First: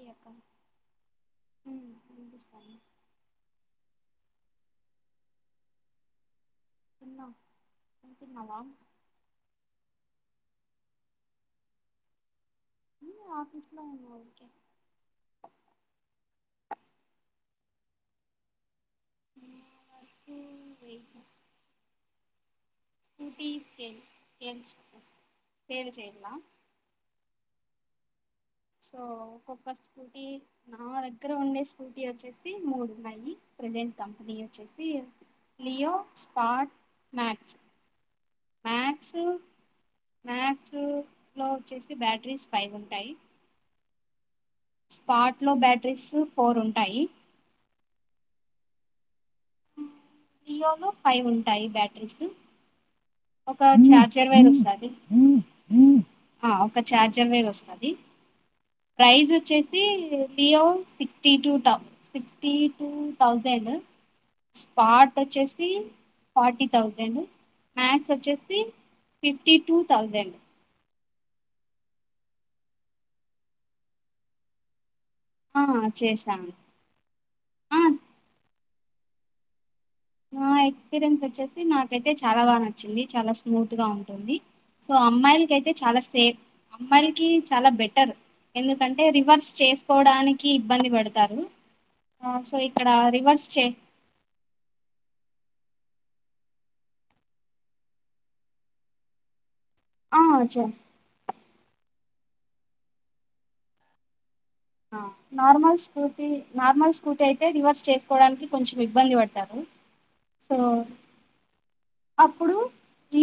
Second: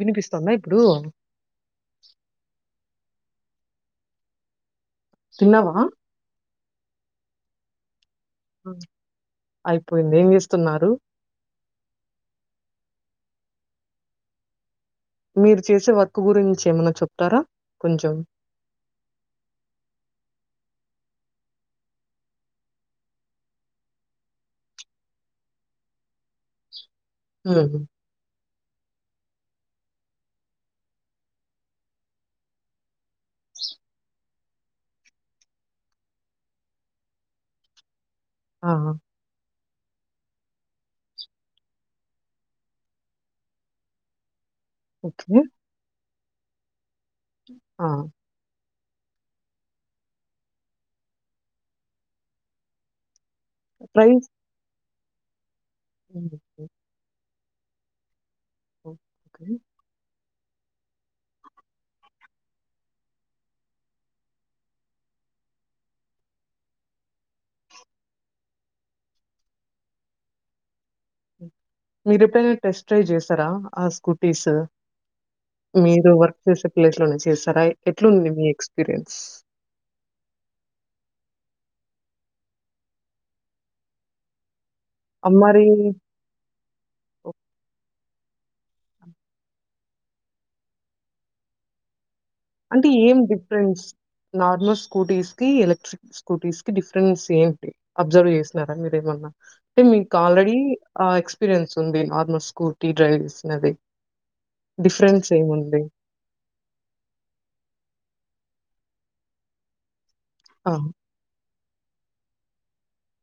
వినిపిస్తుందా ఇప్పుడు తిన్నావా ఉన్నాం అ అయిపోయింది ఏం చేస్తున్నారు ఏం లే ఆఫీస్ లో ఉన్న ఊరికే మీరు చేసే వర్క్ గురించి ఏమైనా చెప్తారా కొంచెం మకువేదు చేయ హ సో ఒొక్క స్కూటీ నా దగ్గర ఉండే స్కూటీ వచ్చేసి మూడు ఉన్నాయి ప్రెజెంట్ కంపిణీ వచ్చేసి లియో స్పాట్ మ్యాక్స్ ఆా మ్యాక్స్ మ్యాక్స్ లో వచ్చేసి బ్యాటరీస్ ఫైవ్ ఉంటాయి స్పాట్ ఓకే లో బ్యాటరీస్ ఫోర్ ఉంటాయి ఆ వియో లో ఫైవ్ ఉంటాయి బ్యాటరీస్ ఒక చార్ ప్రైస్ చెరవైర్ వస్తుంది ఉమ్, ఒక చఛార్జర్ వేరు వస్తుంది ప్రైజ్ ఓకే వచ్చేసి [unintelligible] స్పాట్ వచ్చేసి ఫార్టీ థౌజండ్ మ్యాథ్స్ వచ్చేసి ఫిఫ్టీ టూ థౌజండ్ మీరు ఎప్పుడైనా టెస్ట్ ట్రైవ్ చేస్తారా ఆ స్కూటీస్ ఆ మీరు వర్క్ చేశాను చేసే ప్లేస్లోనే చేస్తారా ఆ ఎట్లుంది మీ ఎక్స్పీరియన్స్ నా ఎక్స్పీరియన్స్ వచ్చేసి నాకైతే చాలా బాగా నచ్చింది చాలా స్మూత్గా ఉంటుంది సో అమ్మాయిలకి మరి అయితే చాలా సేఫ్ అమ్మాయిలకి చాలా బెటర్ ఎందుకంటే రివర్స్ చేసుకోవడానికి ఇబ్బంది పడతారు ఆ సో ఇక్కడ అంటే ఏం రివర్స్ చే డిఫరెన్స్ నార్మస్ స్కూటీస్ కి ఎలక్ట్రిక్ స్కూటీస్ కి డిఫరెన్స్ ఏంటి అబ్జర్వ్ చేసినారా మీరేమన్నా అంటే మీకు ఆ ఆల్రెడీ చే ఎక్స్పీరియన్స్ ఉంది నార్మల్ స్కూర్టీ డ్రైవ్ చేసినది డిఫరెన్స్ నార్మల్ ఏముంది? స్కూటీ నార్మల్ స్కూ అయితే రివర్స్ చేసుకోవడానికి కొంచెం ఇబ్బంది పడతారు సో ఆ! అప్పుడు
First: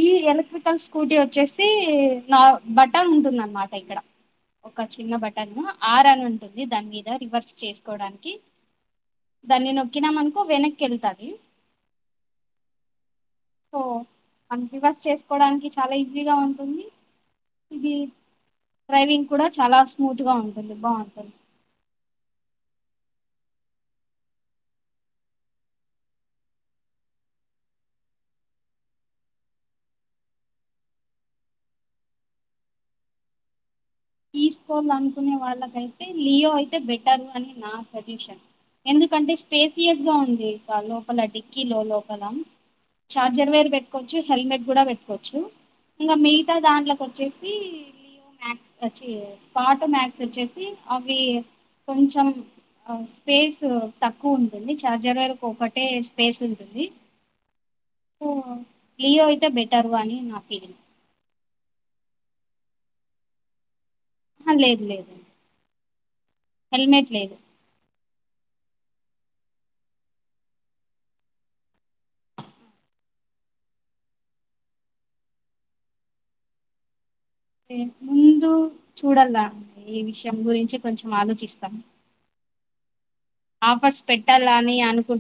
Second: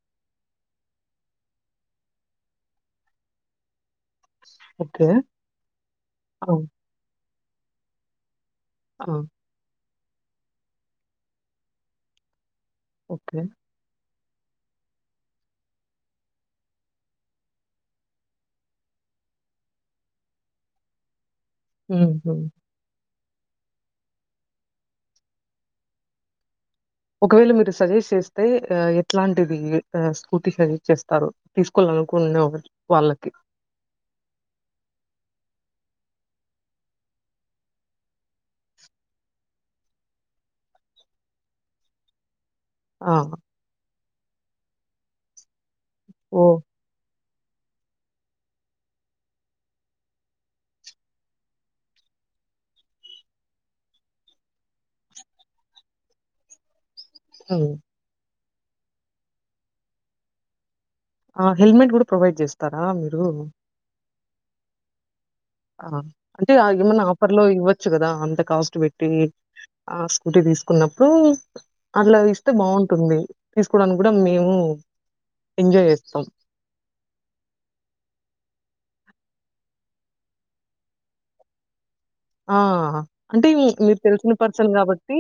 ఈ ఎలక్ట్రికల్ స్కూటీ వచ్చేసి నా బట్ట ఉంటుంద అన్నమాట ఇక్కడ ఒక ఓకే. చిన్న బటన్ ఆర్ అని ఆ! ఉంటుంది దాని మీద రివర్స్ చేసుకోడానికి ఆ! దాన్ని నొక్కినా మనకు వెనక్కి వెళ్తంది ఓకే రివర్స్ చేసుకోవడానికి చాలా ఈజీగా ఉంటుంది ఇది డ్రైవింగ్ కూడా చాలా స్మూత్ గా ఉంటుంది బాగుంటుంది హ ఒకవేళ మీరు సజెస్ట్ చేస్తే ఎట్లాంటిది స్కూతి సజెస్ చేస్తారు తీసుక ండ వాళ్ళకి [unintelligible] తీసుకోవాలనుకునే వాళ్ళకైతే లియో అయితే బెటరు అని నా సజెషన్ ఎందుకంటే స్పేసియస్ గా ఉంది ఇక లోపల డిక్కీ లో లోపల ఆ! చార్జర్ వేరు పెట్టుకోవచ్చు హెల్మెట్ కూడా పెట్టుకోవచ్చు ఇంకా మిగతా ఓహ్! దాంట్లో కొ వచ్చేసి లియో మ్యాక్స్ వచ్చి స్పాట్ మ్యాక్స్ వచ్చేసి అవి కొంచెం స్పేస్ తక్కువ ఉంటుంది చఛార్జర్ వరకు ఒకటే స్పేస్ ఉంటుంది అవు లీయో అయితే బెటర్వా అని నా ఫీలింగ్ ఆ హెల్మెట్ కూడా ప్రొవైడ్ చేస్తారా మీరు లేదు లేదు ఆ అంటే ఏమన్నా హెల్మెట్ లేదు ఆఫర్ లో ఇవ్వచ్చు కదా అంత కాస్ట్ పెట్టి ఆ స్కూటీ తీసుకున్నప్పుడు అట్లా ఇస్తే బాగుంటుంది తీసుకోవడానికి కూడా మేము ఎంజాయ్ చేస్తాం ే ముందు చూడాల ఈ విషయం గురించి కొంచెం ఆలోచిస్తాం ఆ అంటే మీరు ఆఫర్స్ తెలిసిన పెట్టాలా పర్సన్ అని అనుకు కాబట్టి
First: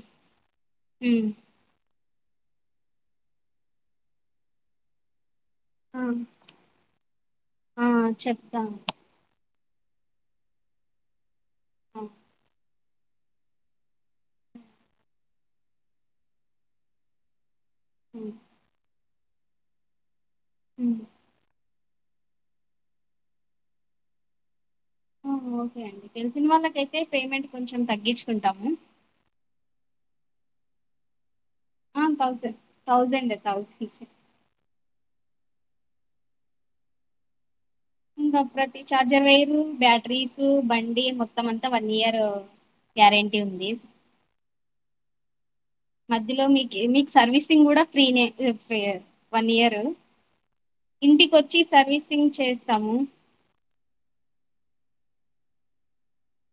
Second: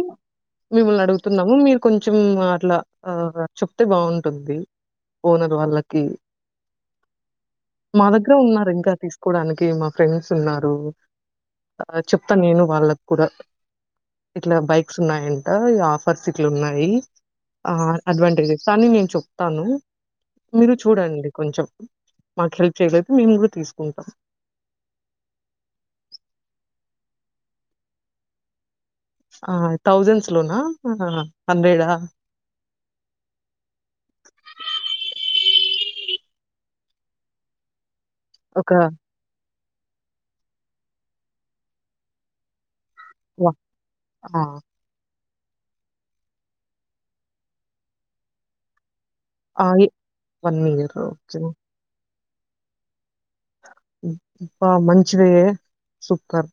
మిమ్మల్ని హ్మ్ అడుగుతున్నాము మీరు కొంచెం ఇట్లా ఆ చప్తే బాగుంటుంది ఓనర్ వాళ్ళకి ఆ మా దగ్గర ఉన్నారు చెప్తాను ఇంకా తీసుకోవడానికి మా ఫ్రెండ్స్ ఉన్నారు ఆ! చెప్తాను నేను వాళ్ళ కూడా ఇట్లా బైక్స్ ఉన్నాయట ఆఫర్స్ ఇట్లా ఉన్నాయి ఆ హ్మ్ అడ్వాంటేజెస్ కానీ నేను చెప్తాను మీరు హ్మ్. చూడండి కొంచెం మాకు హెల్ప్ చేయలేతే మేము కూడతీసుకుంటాం ఓకే అండి తెలిసిన వాళ్ళకైతే పేమెంట్ కొంచెం తగ్గించుకుంటాము ఆ థౌజండ్స్ లోనా హండ్రెడా తౌసండ్ తథౌసండే [unintelligible] ఇకా ఒక ప్రతి చార్జర్ వైరు బ్యాటరీస్ బండి మొత్తం అంతా వన్ ఇయర్ గ్యారెంటీ వ ఉంది ఆ మధ్యలో మీకు మీకు సర్వీసింగ్ కూడ ఫ్రీనే ఫ్రీ వన్ ఆ ఇయరు ఎ వన్ ఇయర్ ఇంటిక ఓకే వచ్చి సర్వీసింగ్ చేస్తాము [unintelligible] మంచిది సూపర్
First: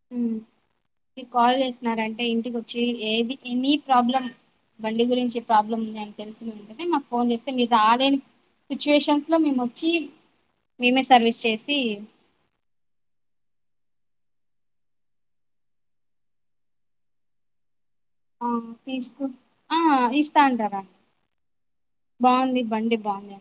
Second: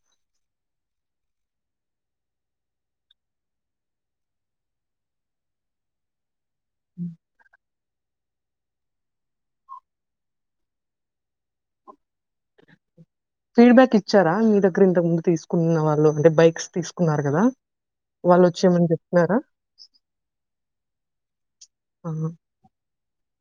మీరు కాల్ చేస్తున్నారంటే ఇంటిక వచ్చి ఏది ఎనీ ప్రాబ్లం బండి గురించి ఏ ప్రాబ్లం ఉంది అని తెలిసిన ఉంటనే మాకు ఫోన్ చేస్తే మీ రాలేని సిచ్యుయేషన్స్లో మేము వచ్చి మేమే సర్వీస్ చేసి ఫీడ్బ్యాక్ ఇచ్చారా మీ దగ్గర ఇంతకు ముందు తీసుకున్న వాళ్ళు అంటే బైక్స్ తీసుకున్నారు కదా వాళ్ళు ఆ వచ్చేమని తీసుకు చెప్తున్నారా ఆ ఇస్తా అంటారా ఆహా బాగుంది బండి బాగుంది